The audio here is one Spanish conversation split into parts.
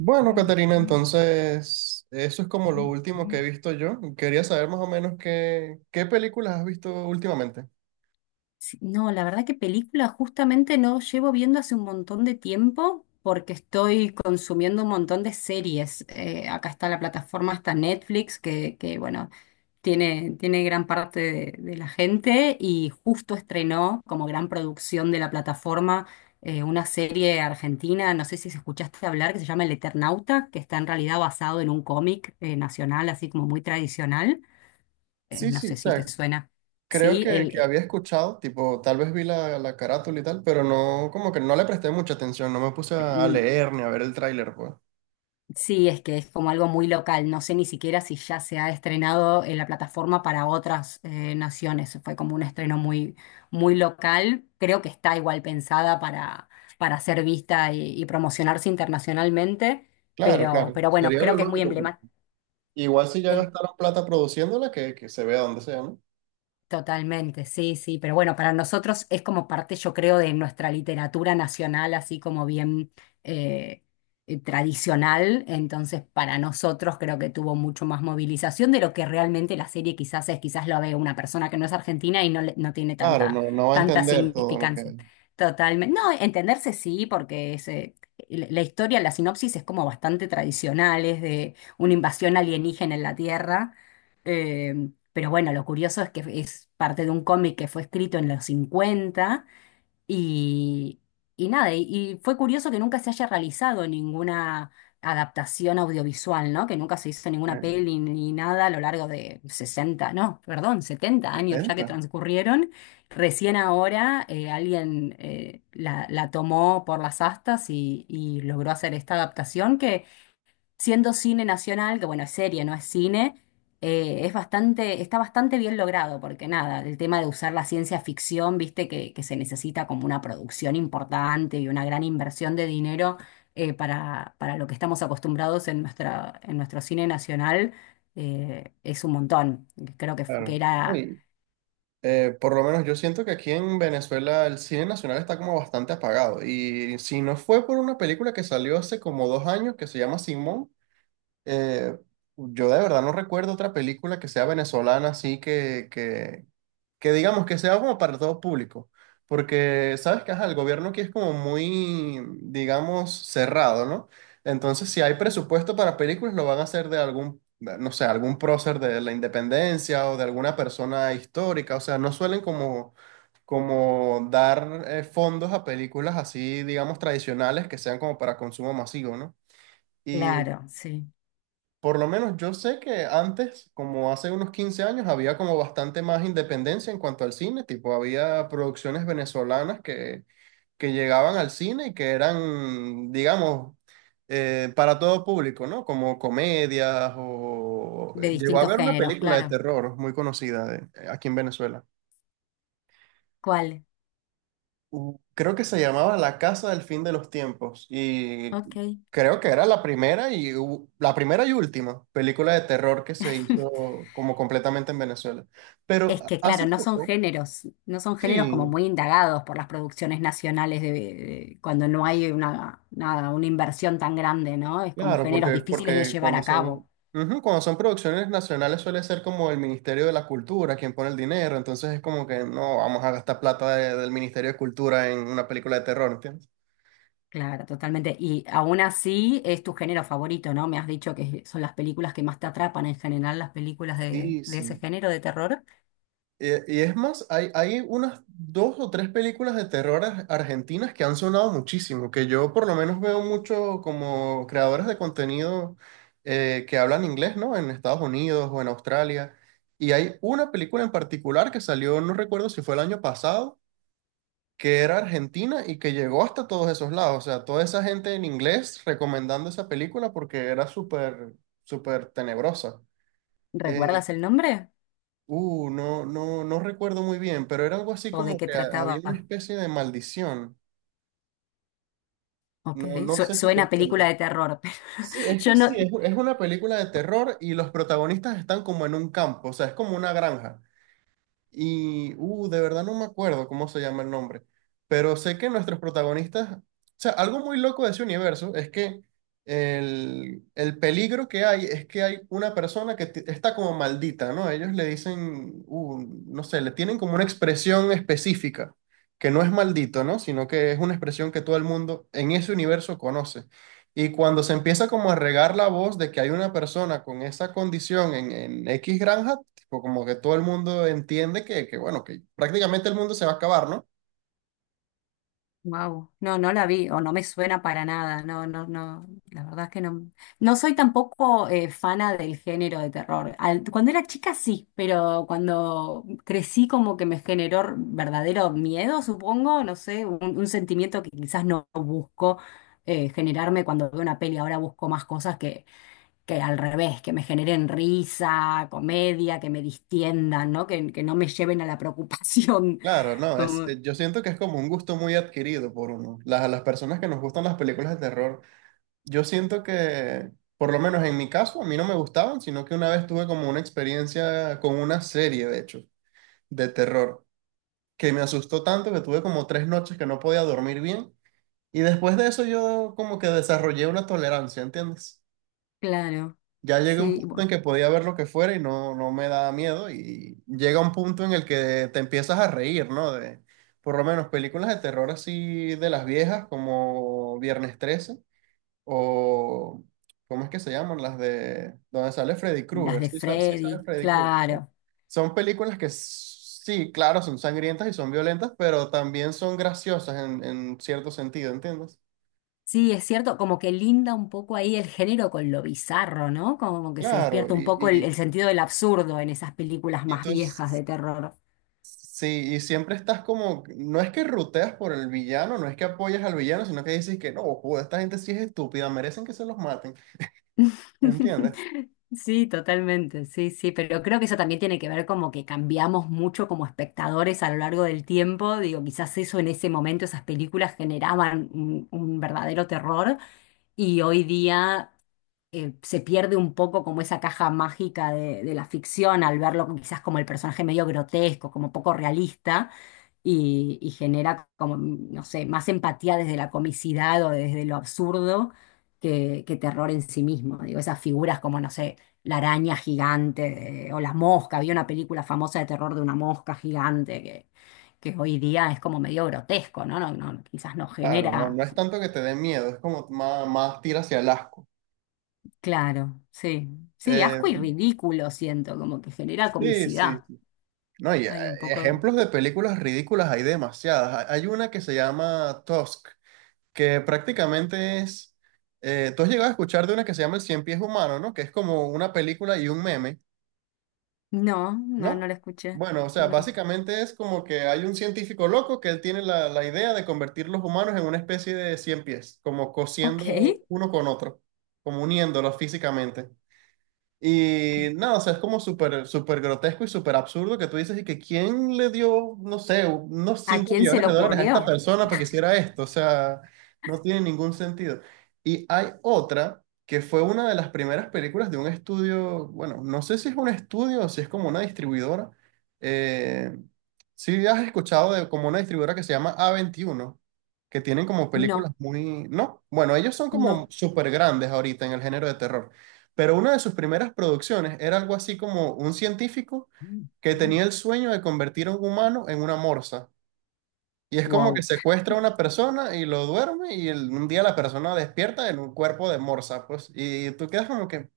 Bueno, Caterina, entonces eso es como lo último que he visto yo. Quería saber más o menos qué películas has visto últimamente. Sí, no, la verdad que película justamente no llevo viendo hace un montón de tiempo porque estoy consumiendo un montón de series. Acá está la plataforma, está Netflix, bueno, tiene gran parte de la gente y justo estrenó como gran producción de la plataforma, una serie argentina, no sé si se escuchaste hablar, que se llama El Eternauta, que está en realidad basado en un cómic, nacional, así como muy tradicional. Sí, No sí, sé o si te sea, suena. creo Sí, que había escuchado, tipo, tal vez vi la carátula y tal, pero no, como que no le presté mucha atención, no me puse a eh, leer ni a ver el tráiler, pues. sí, es que es como algo muy local. No sé ni siquiera si ya se ha estrenado en la plataforma para otras, naciones. Fue como un estreno muy, muy local. Creo que está igual pensada para, ser vista y promocionarse internacionalmente, Claro, pero, claro, pero bueno, sería creo lo que es muy lógico, porque emblemática. igual si ya gastaron plata produciéndola, que se vea donde sea, ¿no? Totalmente, sí, sí, pero bueno, para nosotros es como parte, yo creo, de nuestra literatura nacional, así como bien, eh, tradicional. Entonces para nosotros creo que tuvo mucho más movilización de lo que realmente la serie quizás es. Quizás lo ve una persona que no es argentina y no, no tiene Claro, tanta, no, no va a tanta entender todo lo que, significancia. Totalmente, no, entenderse sí, porque es, la historia, la sinopsis es como bastante tradicional, es de una invasión alienígena en la Tierra, eh, pero bueno, lo curioso es que es parte de un cómic que fue escrito en los 50. Y, y nada, y fue curioso que nunca se haya realizado ninguna adaptación audiovisual, ¿no? Que nunca se hizo ninguna que peli ni nada a lo largo de 60, no, perdón, 70 años ya que intenta, transcurrieron. Recién ahora, alguien, la tomó por las astas y logró hacer esta adaptación que, siendo cine nacional, que bueno, es serie, no es cine, es bastante, está bastante bien logrado, porque nada, el tema de usar la ciencia ficción, viste, que se necesita como una producción importante y una gran inversión de dinero, para, lo que estamos acostumbrados en nuestra, en nuestro cine nacional, es un montón. Creo que claro. era, Y- por lo menos yo siento que aquí en Venezuela el cine nacional está como bastante apagado. Y si no fue por una película que salió hace como 2 años que se llama Simón, eh, yo de verdad no recuerdo otra película que sea venezolana así que digamos que sea como para todo público, porque sabes que ajá, el gobierno aquí es como muy, digamos, cerrado, ¿no? Entonces, si hay presupuesto para películas, lo van a hacer de algún, no sé, algún prócer de la independencia o de alguna persona histórica, o sea, no suelen como, como dar fondos a películas así, digamos, tradicionales que sean como para consumo masivo, ¿no? Y claro, sí, por lo menos yo sé que antes, como hace unos 15 años, había como bastante más independencia en cuanto al cine, tipo había producciones venezolanas que llegaban al cine y que eran, digamos, para todo público, ¿no? Como comedias de Llegó a distintos haber una géneros, película de claro. terror muy conocida aquí en Venezuela. ¿Cuál? Creo que se llamaba La Casa del Fin de los Tiempos y Ok. creo que era la primera y última película de terror que se hizo como completamente en Venezuela. Pero Es que, hace claro, no son poco, géneros, no son géneros como sí, muy indagados por las producciones nacionales cuando no hay una, nada, una inversión tan grande, ¿no? Es como claro, géneros porque, difíciles de porque llevar cuando a son, cabo. ujú, cuando son producciones nacionales suele ser como el Ministerio de la Cultura quien pone el dinero, entonces es como que no vamos a gastar plata del Ministerio de Cultura en una película de terror, ¿entiendes? Claro, totalmente. Y aún así es tu género favorito, ¿no? Me has dicho que son las películas que más te atrapan en general, las películas de, Sí, de ese sí. género de terror. Y, es más, hay unas dos o tres películas de terror argentinas que han sonado muchísimo, que yo por lo menos veo mucho como creadores de contenido que hablan inglés, ¿no? En Estados Unidos o en Australia. Y hay una película en particular que salió, no recuerdo si fue el año pasado, que era argentina y que llegó hasta todos esos lados. O sea, toda esa gente en inglés recomendando esa película porque era súper, súper tenebrosa. Eh, ¿Recuerdas el nombre? No, no, no recuerdo muy bien, pero era algo así ¿O de como qué que había trataba? una especie de maldición. Ok, No, no sé si suena te a suena. película de terror. Sí, es que Yo no, sí, es una película de terror y los protagonistas están como en un campo, o sea, es como una granja. Y, de verdad no me acuerdo cómo se llama el nombre, pero sé que nuestros protagonistas, o sea, algo muy loco de ese universo es que el peligro que hay es que hay una persona que está como maldita, ¿no? Ellos le dicen, no sé, le tienen como una expresión específica, que no es maldito, ¿no? Sino que es una expresión que todo el mundo en ese universo conoce. Y cuando se empieza como a regar la voz de que hay una persona con esa condición en X granja, pues como que todo el mundo entiende que, bueno, que prácticamente el mundo se va a acabar, ¿no? wow, no, no la vi, o no me suena para nada, no, no, no, la verdad es que no, no soy tampoco, fana del género de terror. Cuando era chica sí, pero cuando crecí como que me generó, verdadero miedo, supongo, no sé, un, sentimiento que quizás no busco, generarme cuando veo una peli. Ahora busco más cosas que al revés, que me generen risa, comedia, que me distiendan, ¿no? Que no me lleven a la preocupación. Claro, no, Como, yo siento que es como un gusto muy adquirido por uno. Las personas que nos gustan las películas de terror, yo siento que, por lo menos en mi caso, a mí no me gustaban, sino que una vez tuve como una experiencia con una serie, de hecho, de terror, que me asustó tanto que tuve como 3 noches que no podía dormir bien. Y después de eso yo como que desarrollé una tolerancia, ¿entiendes? claro. Ya llegué a un Sí, punto en que podía ver lo que fuera y no, no me daba miedo y llega un punto en el que te empiezas a reír, ¿no? Por lo menos películas de terror así de las viejas como Viernes 13 o ¿cómo es que se llaman? Las de donde sale Freddy las Krueger, de sí, sí sabe Freddy, Freddy Krueger, ¿no? claro. Son películas que sí, claro, son sangrientas y son violentas, pero también son graciosas en cierto sentido, ¿entiendes? Sí, es cierto, como que linda un poco ahí el género con lo bizarro, ¿no? Como que se Claro, despierta un poco el sentido del absurdo en esas películas y más tú viejas de terror. sí, y siempre estás como, no es que ruteas por el villano, no es que apoyas al villano, sino que dices que no, joder, esta gente sí es estúpida, merecen que se los maten, ¿entiendes? Sí, totalmente, sí, sí, pero creo que eso también tiene que ver como que cambiamos mucho como espectadores a lo largo del tiempo. Digo, quizás eso en ese momento, esas películas generaban un, verdadero terror, y hoy día, se pierde un poco como esa caja mágica de la ficción al verlo quizás como el personaje medio grotesco, como poco realista, y genera como, no sé, más empatía desde la comicidad o desde lo absurdo que terror en sí mismo. Digo, esas figuras como, no sé, la araña gigante o la mosca. Había una película famosa de terror de una mosca gigante que, hoy día es como medio grotesco, ¿no? No, no, quizás no Claro, no, genera. no es tanto que te dé miedo, es como más tira hacia el asco. Claro, sí. Sí, Eh, asco y ridículo siento, como que genera sí, sí, comicidad. no, y Hay un poco de... ejemplos de películas ridículas hay demasiadas. Hay una que se llama Tusk, que prácticamente es, tú has llegado a escuchar de una que se llama El Cien Pies Humano, ¿no? Que es como una película y un meme. No, no, no ¿No? la escuché. Bueno, o sea, No. básicamente es como que hay un científico loco que él tiene la idea de convertir los humanos en una especie de cien pies, como Ok. cosiendo uno con otro, como uniéndolos físicamente. Y nada, o sea, es como súper súper grotesco y súper absurdo que tú dices y que quién le dio, no sé, unos ¿A 5 quién se millones le de dólares a ocurrió? esta persona para que hiciera esto. O sea, no tiene ningún sentido. Y hay otra que fue una de las primeras películas de un estudio, bueno, no sé si es un estudio o si es como una distribuidora. Eh, sí, has escuchado de como una distribuidora que se llama A21, que tienen como películas No, muy, ¿no? Bueno, ellos son como no. súper grandes ahorita en el género de terror. Pero una de sus primeras producciones era algo así como un científico que tenía el sueño de convertir a un humano en una morsa. Y es como que Wow. secuestra a una persona y lo duerme y un día la persona despierta en un cuerpo de morsa, pues. Y tú quedas como que,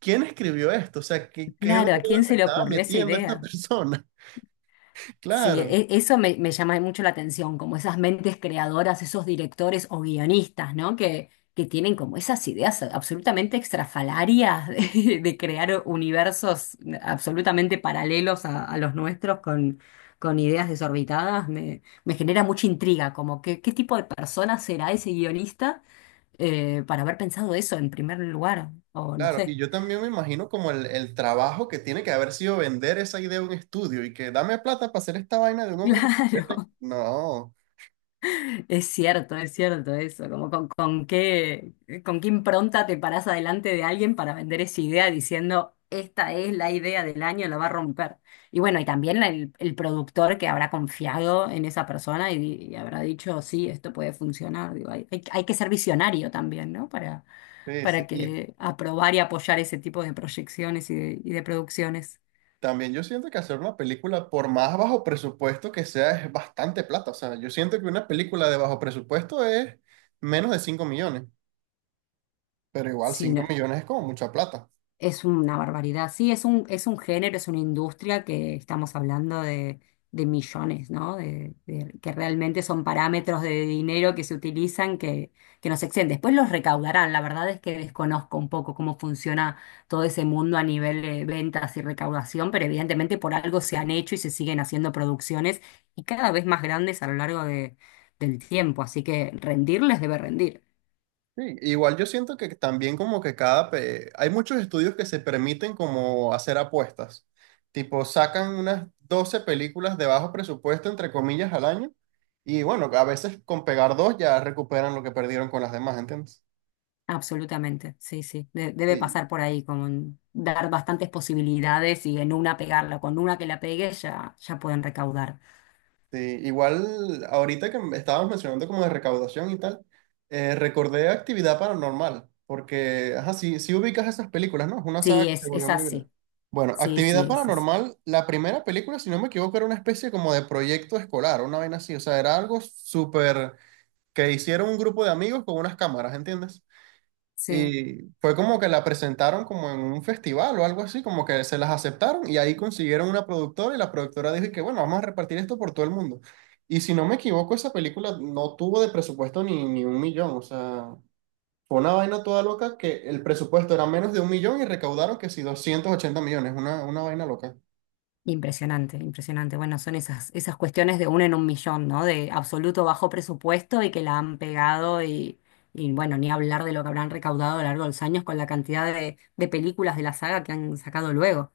¿quién escribió esto? O sea, ¿qué Claro, ¿a droga quién se se le estaba ocurrió esa metiendo esta idea? persona? Sí, Claro, eso me, llama mucho la atención, como esas mentes creadoras, esos directores o guionistas, ¿no? Que tienen como esas ideas absolutamente extrafalarias de, crear universos absolutamente paralelos a, los nuestros con, ideas desorbitadas. me genera mucha intriga, como que, qué tipo de persona será ese guionista, para haber pensado eso en primer lugar, o no claro. Y sé. yo también me imagino como el trabajo que tiene que haber sido vender esa idea a un estudio y que dame plata para hacer esta vaina de un hombre que se convierte. Claro. No. Es cierto eso, como con, qué, con qué impronta te parás adelante de alguien para vender esa idea diciendo, esta es la idea del año, la va a romper. Y bueno, y también el, productor que habrá confiado en esa persona y habrá dicho, sí, esto puede funcionar. Digo, hay que ser visionario también, ¿no? Para, Sí, sí. para Y que aprobar y apoyar ese tipo de proyecciones y de producciones. también yo siento que hacer una película, por más bajo presupuesto que sea, es bastante plata. O sea, yo siento que una película de bajo presupuesto es menos de 5 millones, pero igual 5 millones es como mucha plata. Es una barbaridad. Sí, es un, género, es una industria que estamos hablando de millones, ¿no? Que realmente son parámetros de dinero que se utilizan que nos exceden. Después los recaudarán. La verdad es que desconozco un poco cómo funciona todo ese mundo a nivel de ventas y recaudación, pero evidentemente por algo se han hecho y se siguen haciendo producciones y cada vez más grandes a lo largo del tiempo. Así que rendirles debe rendir. Sí, igual yo siento que también como que hay muchos estudios que se permiten como hacer apuestas. Tipo, sacan unas 12 películas de bajo presupuesto, entre comillas, al año. Y bueno, a veces con pegar dos ya recuperan lo que perdieron con las demás, ¿entiendes? Absolutamente, sí, sí. Debe pasar por ahí, con dar bastantes posibilidades y en una pegarla. Con una que la pegue ya, ya pueden recaudar. Sí, igual ahorita que estábamos mencionando como de recaudación y tal, recordé Actividad Paranormal, porque, ajá, sí, sí ubicas esas películas, ¿no? Es una saga Sí, que es, se volvió es muy viral. así. Bueno, Sí, sí, Actividad es así. Paranormal, la primera película, si no me equivoco, era una especie como de proyecto escolar, una vaina así, o sea, era algo súper que hicieron un grupo de amigos con unas cámaras, ¿entiendes? Sí. Y fue como que la presentaron como en un festival o algo así, como que se las aceptaron y ahí consiguieron una productora y la productora dijo y que bueno, vamos a repartir esto por todo el mundo. Y si no me equivoco, esa película no tuvo de presupuesto ni un millón, o sea, fue una vaina toda loca que el presupuesto era menos de un millón y recaudaron que si 280 millones, una vaina loca. Impresionante, impresionante. Bueno, son esas, cuestiones de uno en un millón, ¿no? De absoluto bajo presupuesto y que la han pegado y bueno, ni hablar de lo que habrán recaudado a lo largo de los años con la cantidad de, películas de la saga que han sacado luego.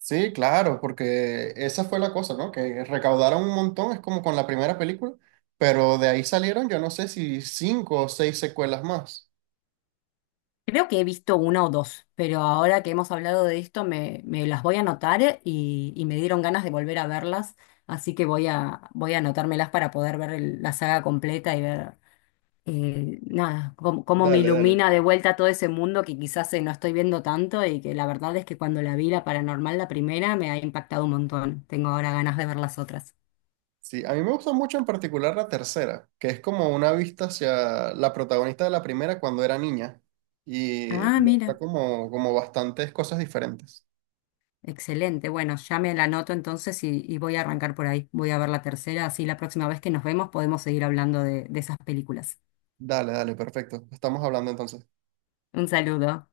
Sí, claro, porque esa fue la cosa, ¿no? Que recaudaron un montón, es como con la primera película, pero de ahí salieron yo no sé si 5 o 6 secuelas más. Creo que he visto una o dos, pero ahora que hemos hablado de esto me, las voy a anotar, y me dieron ganas de volver a verlas, así que voy a, anotármelas para poder ver la saga completa y ver, nada, cómo me Dale, dale. ilumina de vuelta todo ese mundo que quizás, no estoy viendo tanto y que la verdad es que cuando la vi la paranormal, la primera, me ha impactado un montón. Tengo ahora ganas de ver las otras. Sí, a mí me gusta mucho en particular la tercera, que es como una vista hacia la protagonista de la primera cuando era niña y Ah, muestra mira. como, como bastantes cosas diferentes. Excelente, bueno, ya me la anoto entonces y voy a arrancar por ahí. Voy a ver la tercera, así la próxima vez que nos vemos podemos seguir hablando de, esas películas. Dale, dale, perfecto. Estamos hablando entonces. Un saludo.